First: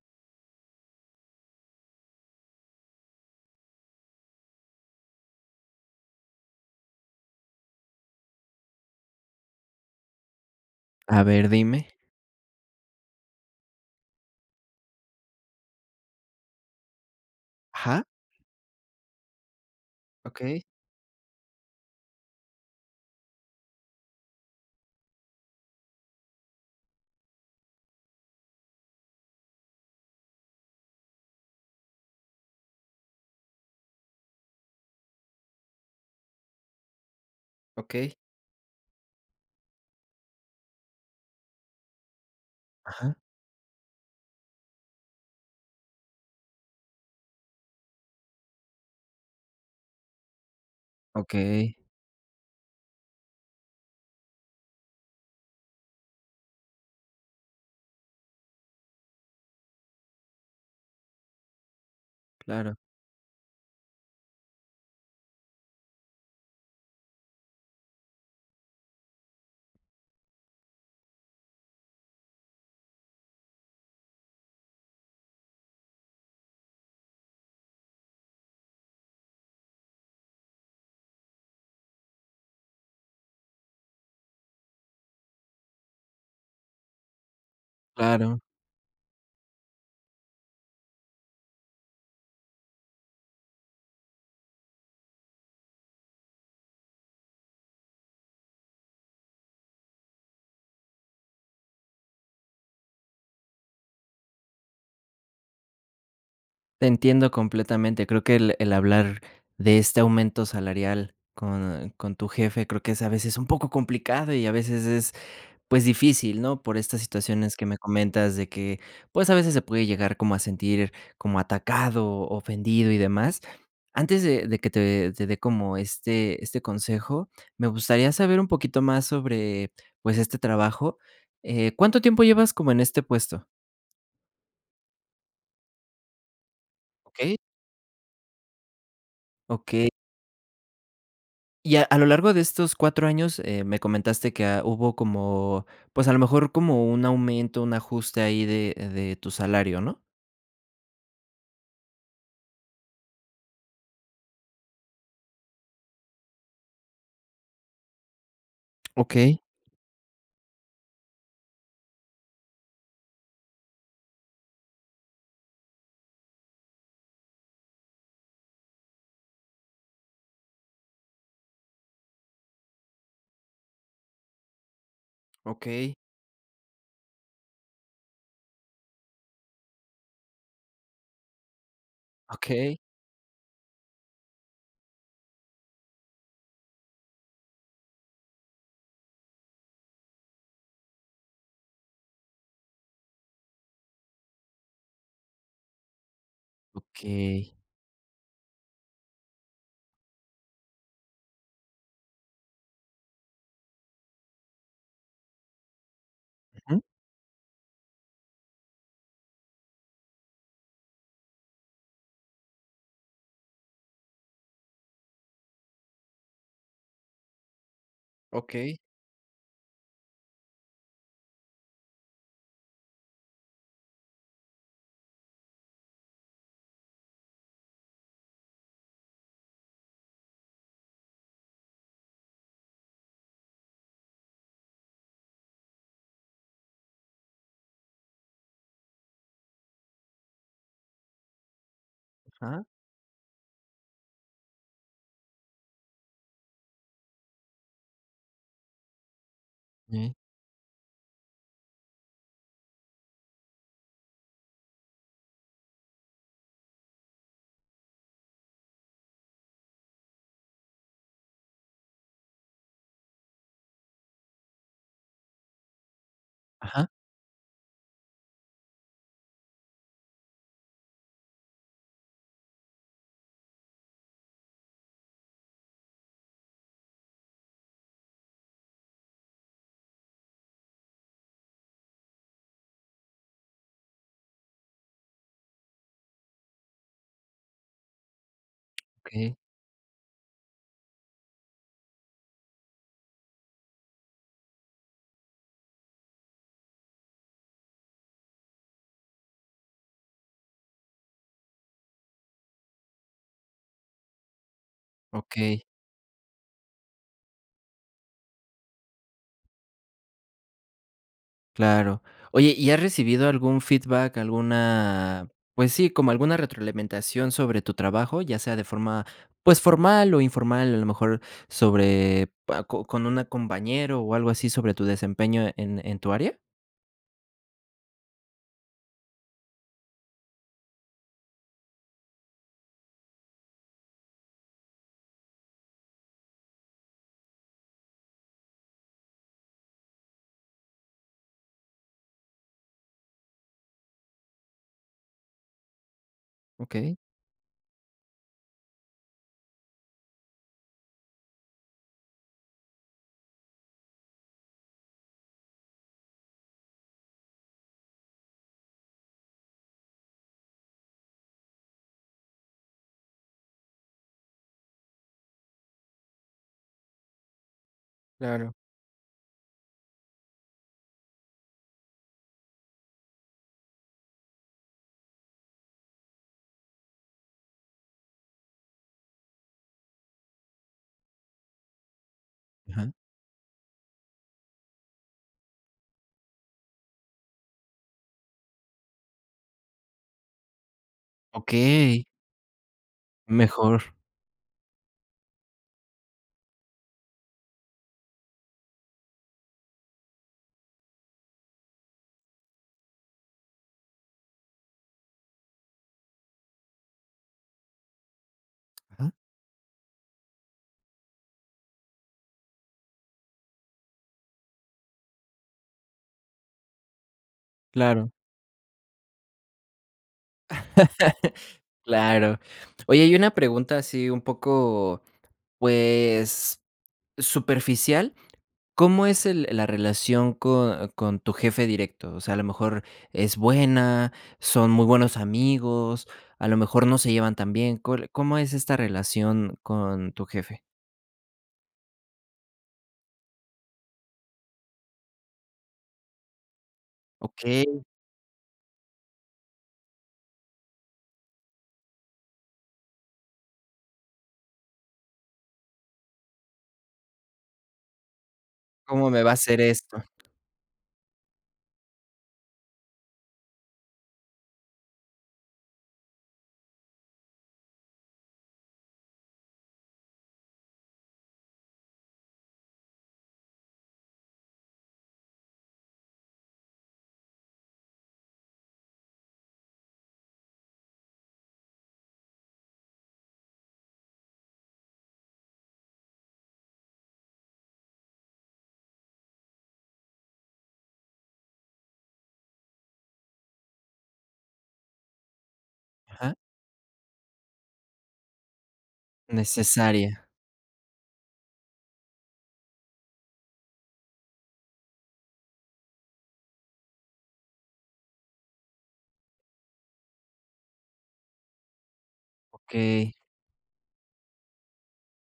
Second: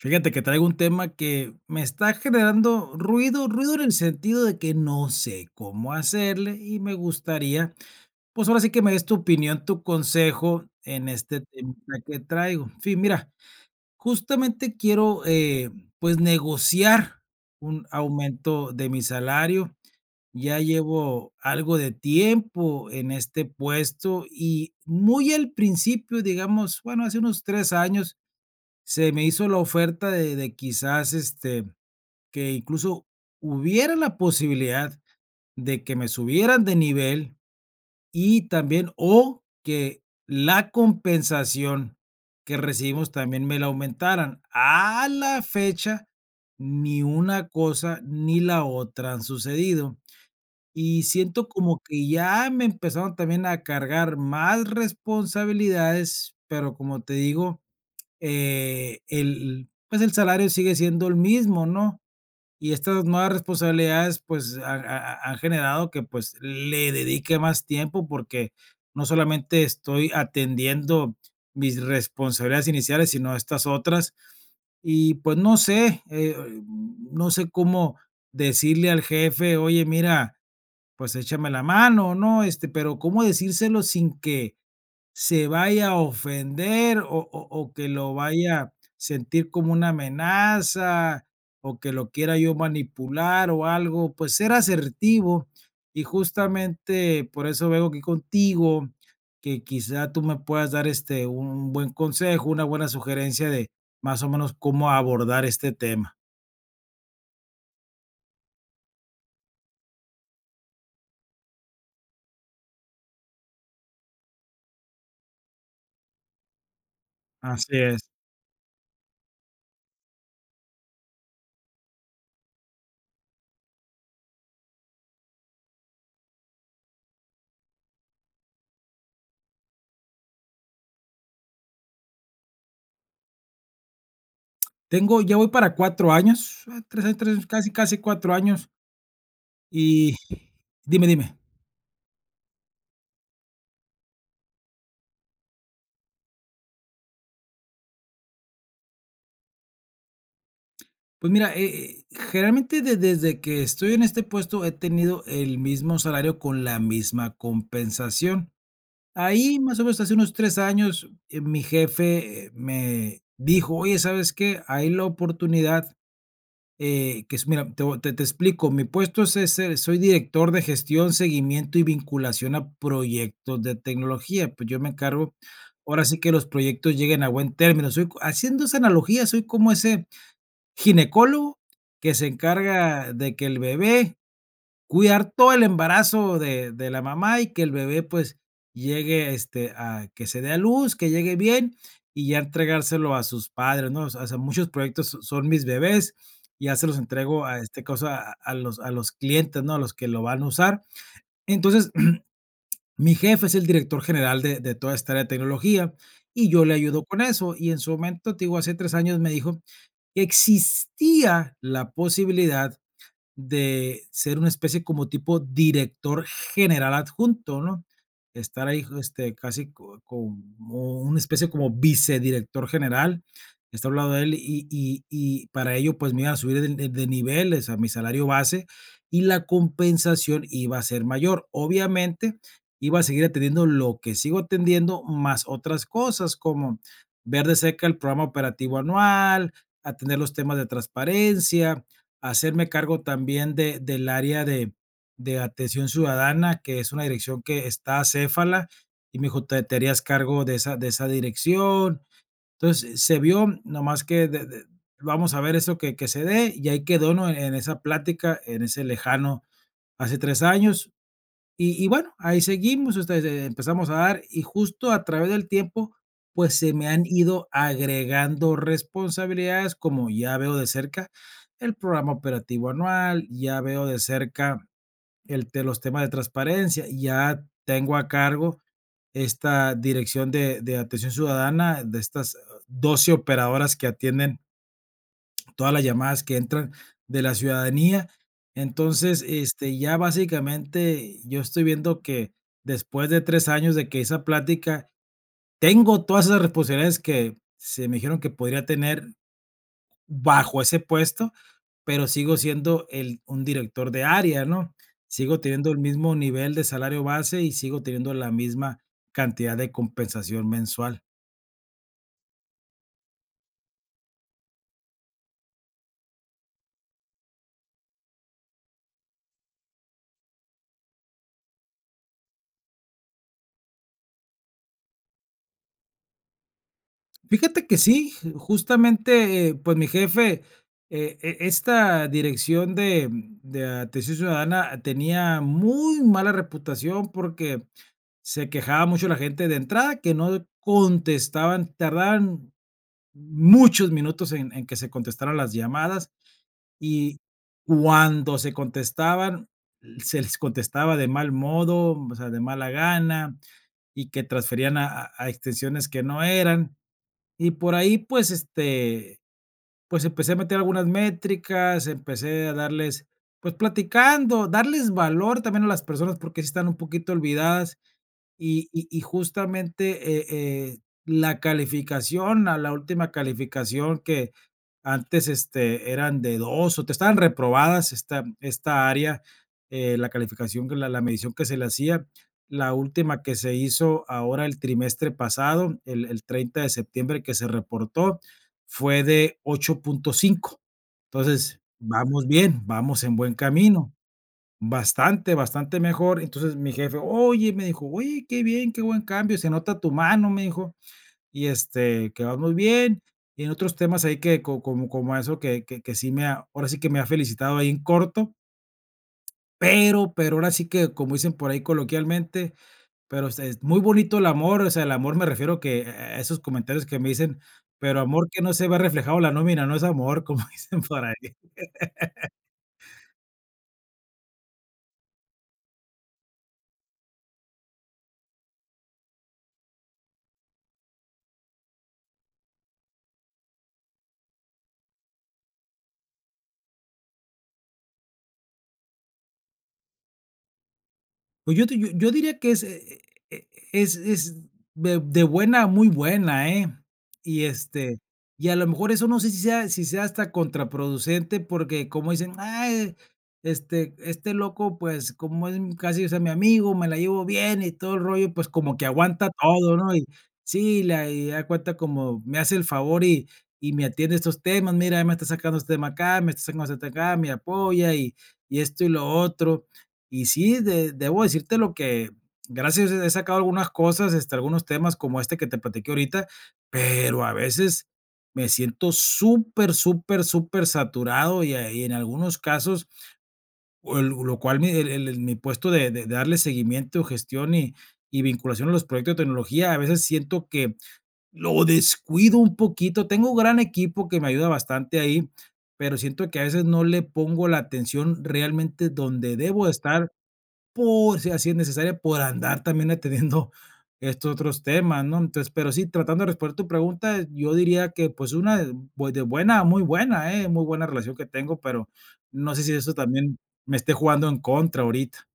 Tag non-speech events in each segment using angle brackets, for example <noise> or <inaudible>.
Fíjate que traigo un tema que me está generando ruido, ruido en el sentido de que no sé cómo hacerle y me gustaría, pues ahora sí que me des tu opinión, tu consejo en A este ver, tema dime. que traigo. En fin, mira, justamente quiero pues negociar un Ajá, aumento de mi salario. Ya okey, llevo algo de tiempo en este puesto y muy al principio, digamos, bueno, hace unos tres años se me hizo la oferta de quizás, este, que incluso hubiera la posibilidad de que me subieran de nivel okey. y también o que la compensación que recibimos Ajá, también me la aumentaran. A la fecha, ni una cosa ni la otra han sucedido, y siento okey, como que ya me empezaron también a cargar más responsabilidades, pero como te digo, el pues, el salario sigue siendo el mismo, ¿no? Y claro, estas nuevas responsabilidades, pues, han ha ha han generado que, pues, le dedique más tiempo, porque no solamente estoy atendiendo mis responsabilidades iniciales, sino estas otras. Y, pues, no sé, no sé cómo decirle al jefe: "Oye, mira, pues échame la mano, ¿no?" Este, pero ¿cómo decírselo sin que se vaya a ofender o que lo claro. vaya a sentir como una amenaza o que lo quiera yo manipular o algo? Pues ser asertivo y justamente por eso vengo aquí contigo, que quizá tú me puedas dar, este, un buen consejo, una buena sugerencia de más o menos cómo abordar este tema. Te entiendo completamente. Creo que el hablar de este aumento salarial con tu jefe, creo que es a veces un poco complicado y a veces es pues difícil, ¿no? Por estas situaciones que Así me es. comentas de que, pues, a veces se puede llegar como a sentir como atacado, ofendido y demás. Antes de que te dé como este consejo, me gustaría saber un poquito más sobre, pues, este trabajo. ¿Cuánto tiempo llevas como en este puesto? Tengo ya voy para 4 años, 3 años, 3 Okey, años, casi, casi 4 años. okey. Y dime, dime. Y a lo largo de estos 4 años, me comentaste que, hubo como, pues, a lo mejor como un aumento, un ajuste ahí de tu salario, ¿no? Pues mira, generalmente de desde que estoy en este puesto he tenido el mismo salario con la misma compensación. Okey. Ahí, más o menos, hace unos 3 años, mi jefe, me dijo: "Oye, ¿sabes qué? Hay la oportunidad". Que es, mira, te explico, mi puesto es, ese, soy director de gestión, seguimiento y vinculación a proyectos de tecnología, pues yo me encargo, Okey, ahora sí que los proyectos lleguen a buen término, soy, haciendo esa analogía, soy como ese ginecólogo que se okey. encarga de que el bebé. Cuidar todo el embarazo de la mamá y que el bebé, pues, llegue, este, a que se dé a luz, que llegue bien y ya entregárselo a sus padres, ¿no? O sea, muchos proyectos son mis bebés, y ya se los entrego Okey. a este cosa, a los clientes, ¿no? A los que lo van a usar. Entonces, <clears throat> mi jefe es el director general de toda esta área de tecnología y yo le Ujú. ayudo con eso. Y en su momento, te digo, hace 3 años me dijo que existía la posibilidad de ser una especie como tipo director general adjunto, ¿no? Estar Okey, ahí, este, casi co como una especie como vicedirector general, estar a lado de él y para ello, pues, me iban a subir de niveles a mi salario base y la compensación iba a ser mayor. Obviamente, iba a seguir atendiendo lo que sigo atendiendo, más otras cosas, como ver de cerca el programa operativo anual, atender los temas de transparencia, ajá. hacerme cargo también de del área de atención ciudadana, que es una dirección que está acéfala, y me dijo: "Te te harías Eh, cargo de esa dirección". Entonces, se vio, nomás que de vamos a ver eso que se dé, y ahí quedó, ¿no? En esa plática, en ese lejano hace 3 años. Y bueno, ahí seguimos, ustedes empezamos a dar y justo a través del tiempo, pues se me ajá, han ido agregando responsabilidades como ya veo de cerca el programa operativo anual, ya veo de cerca el, los temas de transparencia, ya tengo a cargo esta dirección de atención ciudadana de estas 12 operadoras que atienden todas las llamadas que entran de la ciudadanía. Entonces, okey, este, ya básicamente yo estoy viendo que después de 3 años de que esa plática, tengo todas esas responsabilidades que se me dijeron que podría tener bajo ese puesto, pero sigo siendo el un director de área, ¿no? Sigo okey, teniendo el mismo nivel de salario base y sigo teniendo la misma cantidad de compensación mensual. claro. Oye, ¿y has recibido algún feedback, alguna, pues sí, como alguna retroalimentación sobre tu trabajo? Ya sea de forma, pues, formal o informal, a lo mejor sobre pa co con una compañero o algo así sobre tu desempeño en tu área. Fíjate que sí, justamente, pues mi jefe, esta dirección de Atención Ciudadana tenía muy mala reputación porque se quejaba mucho la gente de entrada que no contestaban, tardaban muchos minutos en que se contestaran las llamadas Okey. y cuando se contestaban, se les contestaba de mal modo, o sea, de mala gana y que transferían a a extensiones que no eran. Y por ahí, pues, este, pues, empecé a meter algunas métricas, empecé a darles, pues, platicando, darles valor también a las personas, porque sí están un poquito olvidadas. Claro. Y justamente, la calificación, a la última calificación que antes, este, eran de 2 o te estaban reprobadas esta área, la calificación que la la medición que se le hacía. La Ajá. última que se hizo ahora el trimestre pasado, el 30 de septiembre que se reportó, fue de 8.5. Entonces, Okey, vamos bien, vamos en buen camino. mejor. Bastante, bastante mejor. Entonces, mi jefe: "Oye", me dijo: "Oye, qué bien, qué buen cambio, se nota tu mano", me dijo, "y, este, que vas muy bien". Y en otros temas ahí que co como como eso que sí me ha ahora sí que me ha felicitado ahí en corto, Ajá, pero ahora sí que, como dicen por ahí coloquialmente, pero este, es muy bonito el amor, o sea, el amor me refiero que a esos comentarios que me dicen, pero claro, amor que no se ve reflejado en la nómina no es amor, como <laughs> dicen por ahí. <laughs> claro. Oye, y una pregunta así un poco, pues superficial, ¿cómo es el la relación con tu jefe directo? O sea, a lo mejor es buena, son muy buenos amigos, a lo mejor no se llevan tan bien, ¿cuál cómo es esta relación con tu jefe? Pues yo te yo yo diría que es, es de buena a muy buena, ¿eh? Y, Okey, este, y a lo mejor eso no sé si sea hasta contraproducente, porque como dicen: "Ay, este este loco, pues, como es casi, o sea, mi amigo, me la llevo bien y todo el rollo, pues, como que ¿cómo me aguanta va a hacer todo", ¿no? esto? Y sí, la y da cuenta como me hace el favor y me atiende estos temas, mira, me está sacando este tema acá, me está sacando este tema acá, me apoya y esto y lo otro. Y sí, de debo decirte lo que gracias he sacado algunas cosas, este, algunos temas como este que te platiqué ahorita, pero a veces me siento súper, súper, súper saturado y a y en algunos casos, o el lo cual mi el mi puesto de darle seguimiento, gestión y vinculación a los proyectos de tecnología, a veces siento que lo descuido un poquito. Tengo un gran equipo que me ayuda bastante ahí, pero siento Ajá, que a veces no le pongo la atención realmente donde debo estar necesaria, por si así es necesaria, por andar también atendiendo <laughs> estos otros temas, ¿no? Entonces, pero sí, tratando de responder tu pregunta, yo diría que pues una de buena a muy buena, ¿eh? Muy buena relación que tengo, pero no sé si eso okey. también me esté jugando en contra ahorita.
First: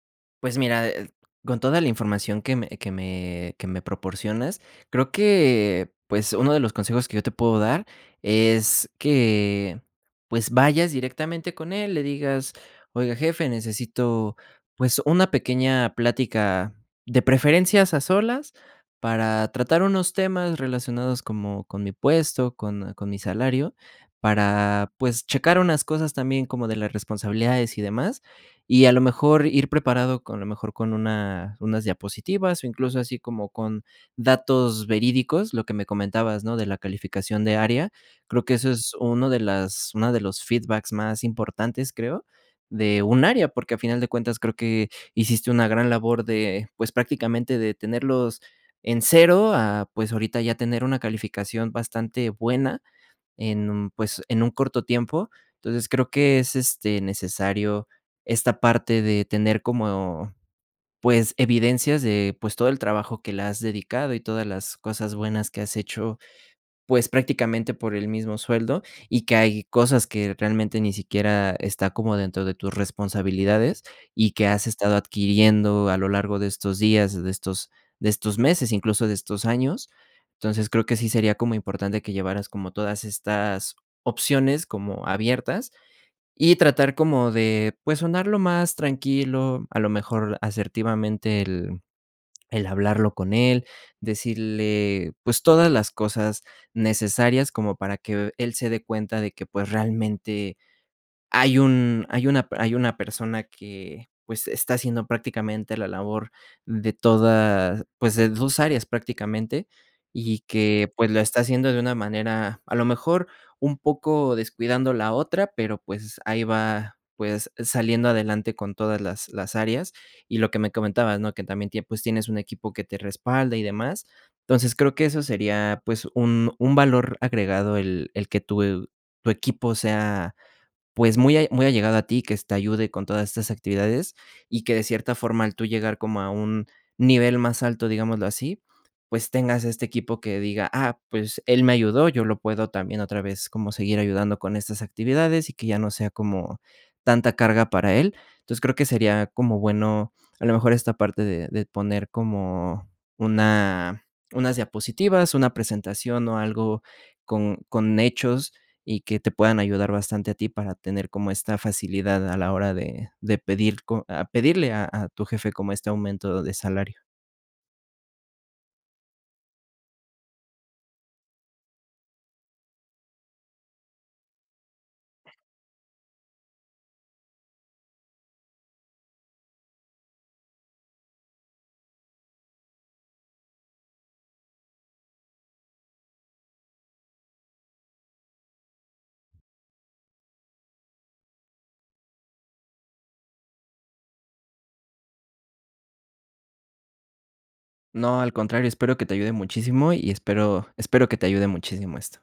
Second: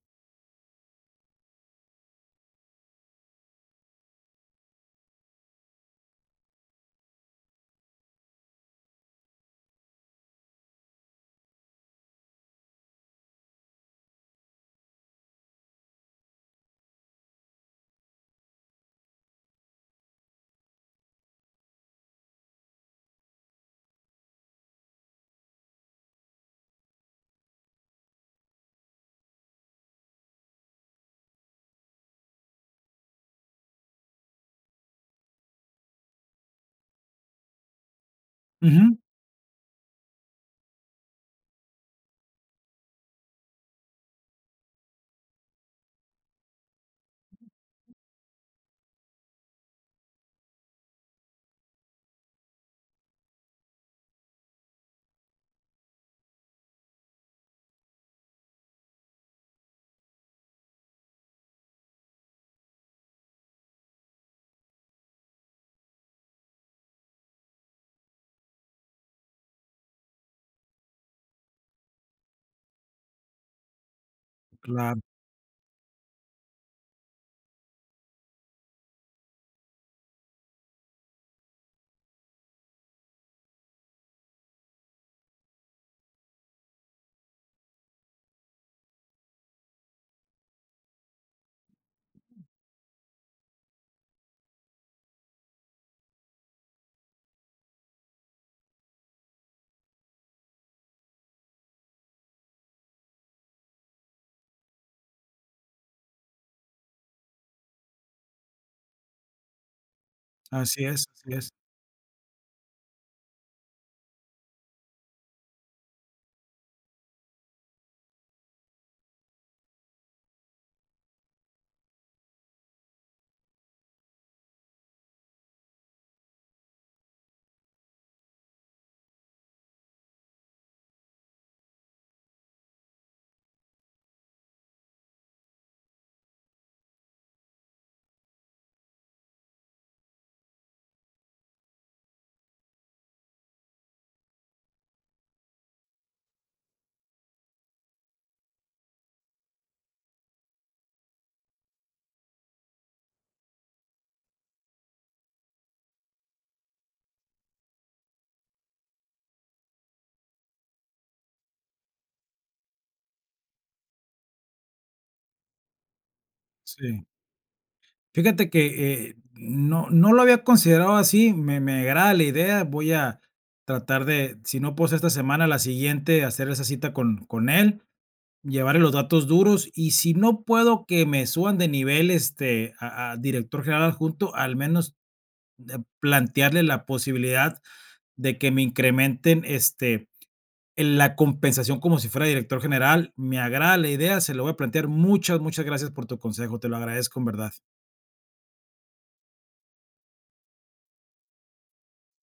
Pues mira, con toda la información que me que me que me proporcionas, creo que, pues, uno de los consejos que yo te puedo dar es que, pues, vayas directamente con él, le digas: "Oiga, jefe, necesito, pues, una pequeña plática, de preferencias a solas, para tratar unos temas relacionados como con mi puesto, con mi salario, para, pues, checar unas cosas también como de las responsabilidades y demás". Y a lo mejor ir preparado con a lo mejor con una unas diapositivas, o incluso así como con datos verídicos, lo que me comentabas, ¿no?, de la calificación de área. Creo que eso es Ujú, uno de las una de los feedbacks más importantes, creo, de un área, porque a final de cuentas creo que hiciste una gran labor de, pues, prácticamente de tenerlos en cero a, pues, ahorita ya tener una calificación bastante buena, en, pues, en un corto tiempo. Entonces, creo que es, este, necesario esta parte de tener como, pues, evidencias de, pues, todo el trabajo que le has dedicado y todas las cosas buenas que has hecho pues, prácticamente por el mismo sueldo, y que hay cosas que realmente ni siquiera está como dentro de tus responsabilidades, y que has estado claro, adquiriendo a lo largo de estos días, de estos meses, incluso de estos años. Entonces, creo que sí sería como importante que llevaras como todas estas opciones como abiertas y tratar como de, pues, sonar lo más tranquilo, a lo mejor asertivamente el hablarlo con él, decirle, pues, todas las cosas necesarias como para que él se dé cuenta de que, pues, realmente hay un hay una persona que, pues, está haciendo prácticamente la labor de todas pues, de 2 áreas prácticamente, y que, pues, lo así está es, haciendo de una manera, a lo mejor, un poco descuidando la otra, pero, pues, ahí va, pues, saliendo adelante con todas las áreas. Y lo que me comentabas, ¿no? Que también tie pues, tienes un equipo que te respalda y demás. Entonces, creo que eso sería, pues, un valor agregado el que tu tu equipo sea pues, muy a muy allegado a ti, que te ayude con todas estas actividades, y que de cierta forma, al tú llegar como a un nivel más alto, digámoslo así, pues, tengas este equipo que diga: "Ah, pues, él me ayudó, yo lo puedo también otra vez como seguir ayudando con estas actividades", y que ya no sea como tanta carga para él. Entonces, creo que sería como bueno, a lo mejor, esta parte de poner como una unas diapositivas, una presentación o algo con hechos y que te puedan ayudar bastante a ti para tener como esta facilidad a la hora de pedir co a pedirle a tu jefe como este aumento de salario. sí. Fíjate que no, no lo había considerado así, me agrada la idea, voy a tratar de, si no puedo ser esta semana, la siguiente, hacer esa cita con él. Llevarle los datos duros y si no puedo que me suban de nivel, este, a director general adjunto, al menos, plantearle la posibilidad de que me incrementen, este, en la compensación como si fuera director general. Me agrada la idea, se lo voy a plantear. Muchas, muchas gracias por tu consejo, te lo agradezco en verdad. No, al contrario, espero que te ayude muchísimo y espero que te ayude muchísimo esto.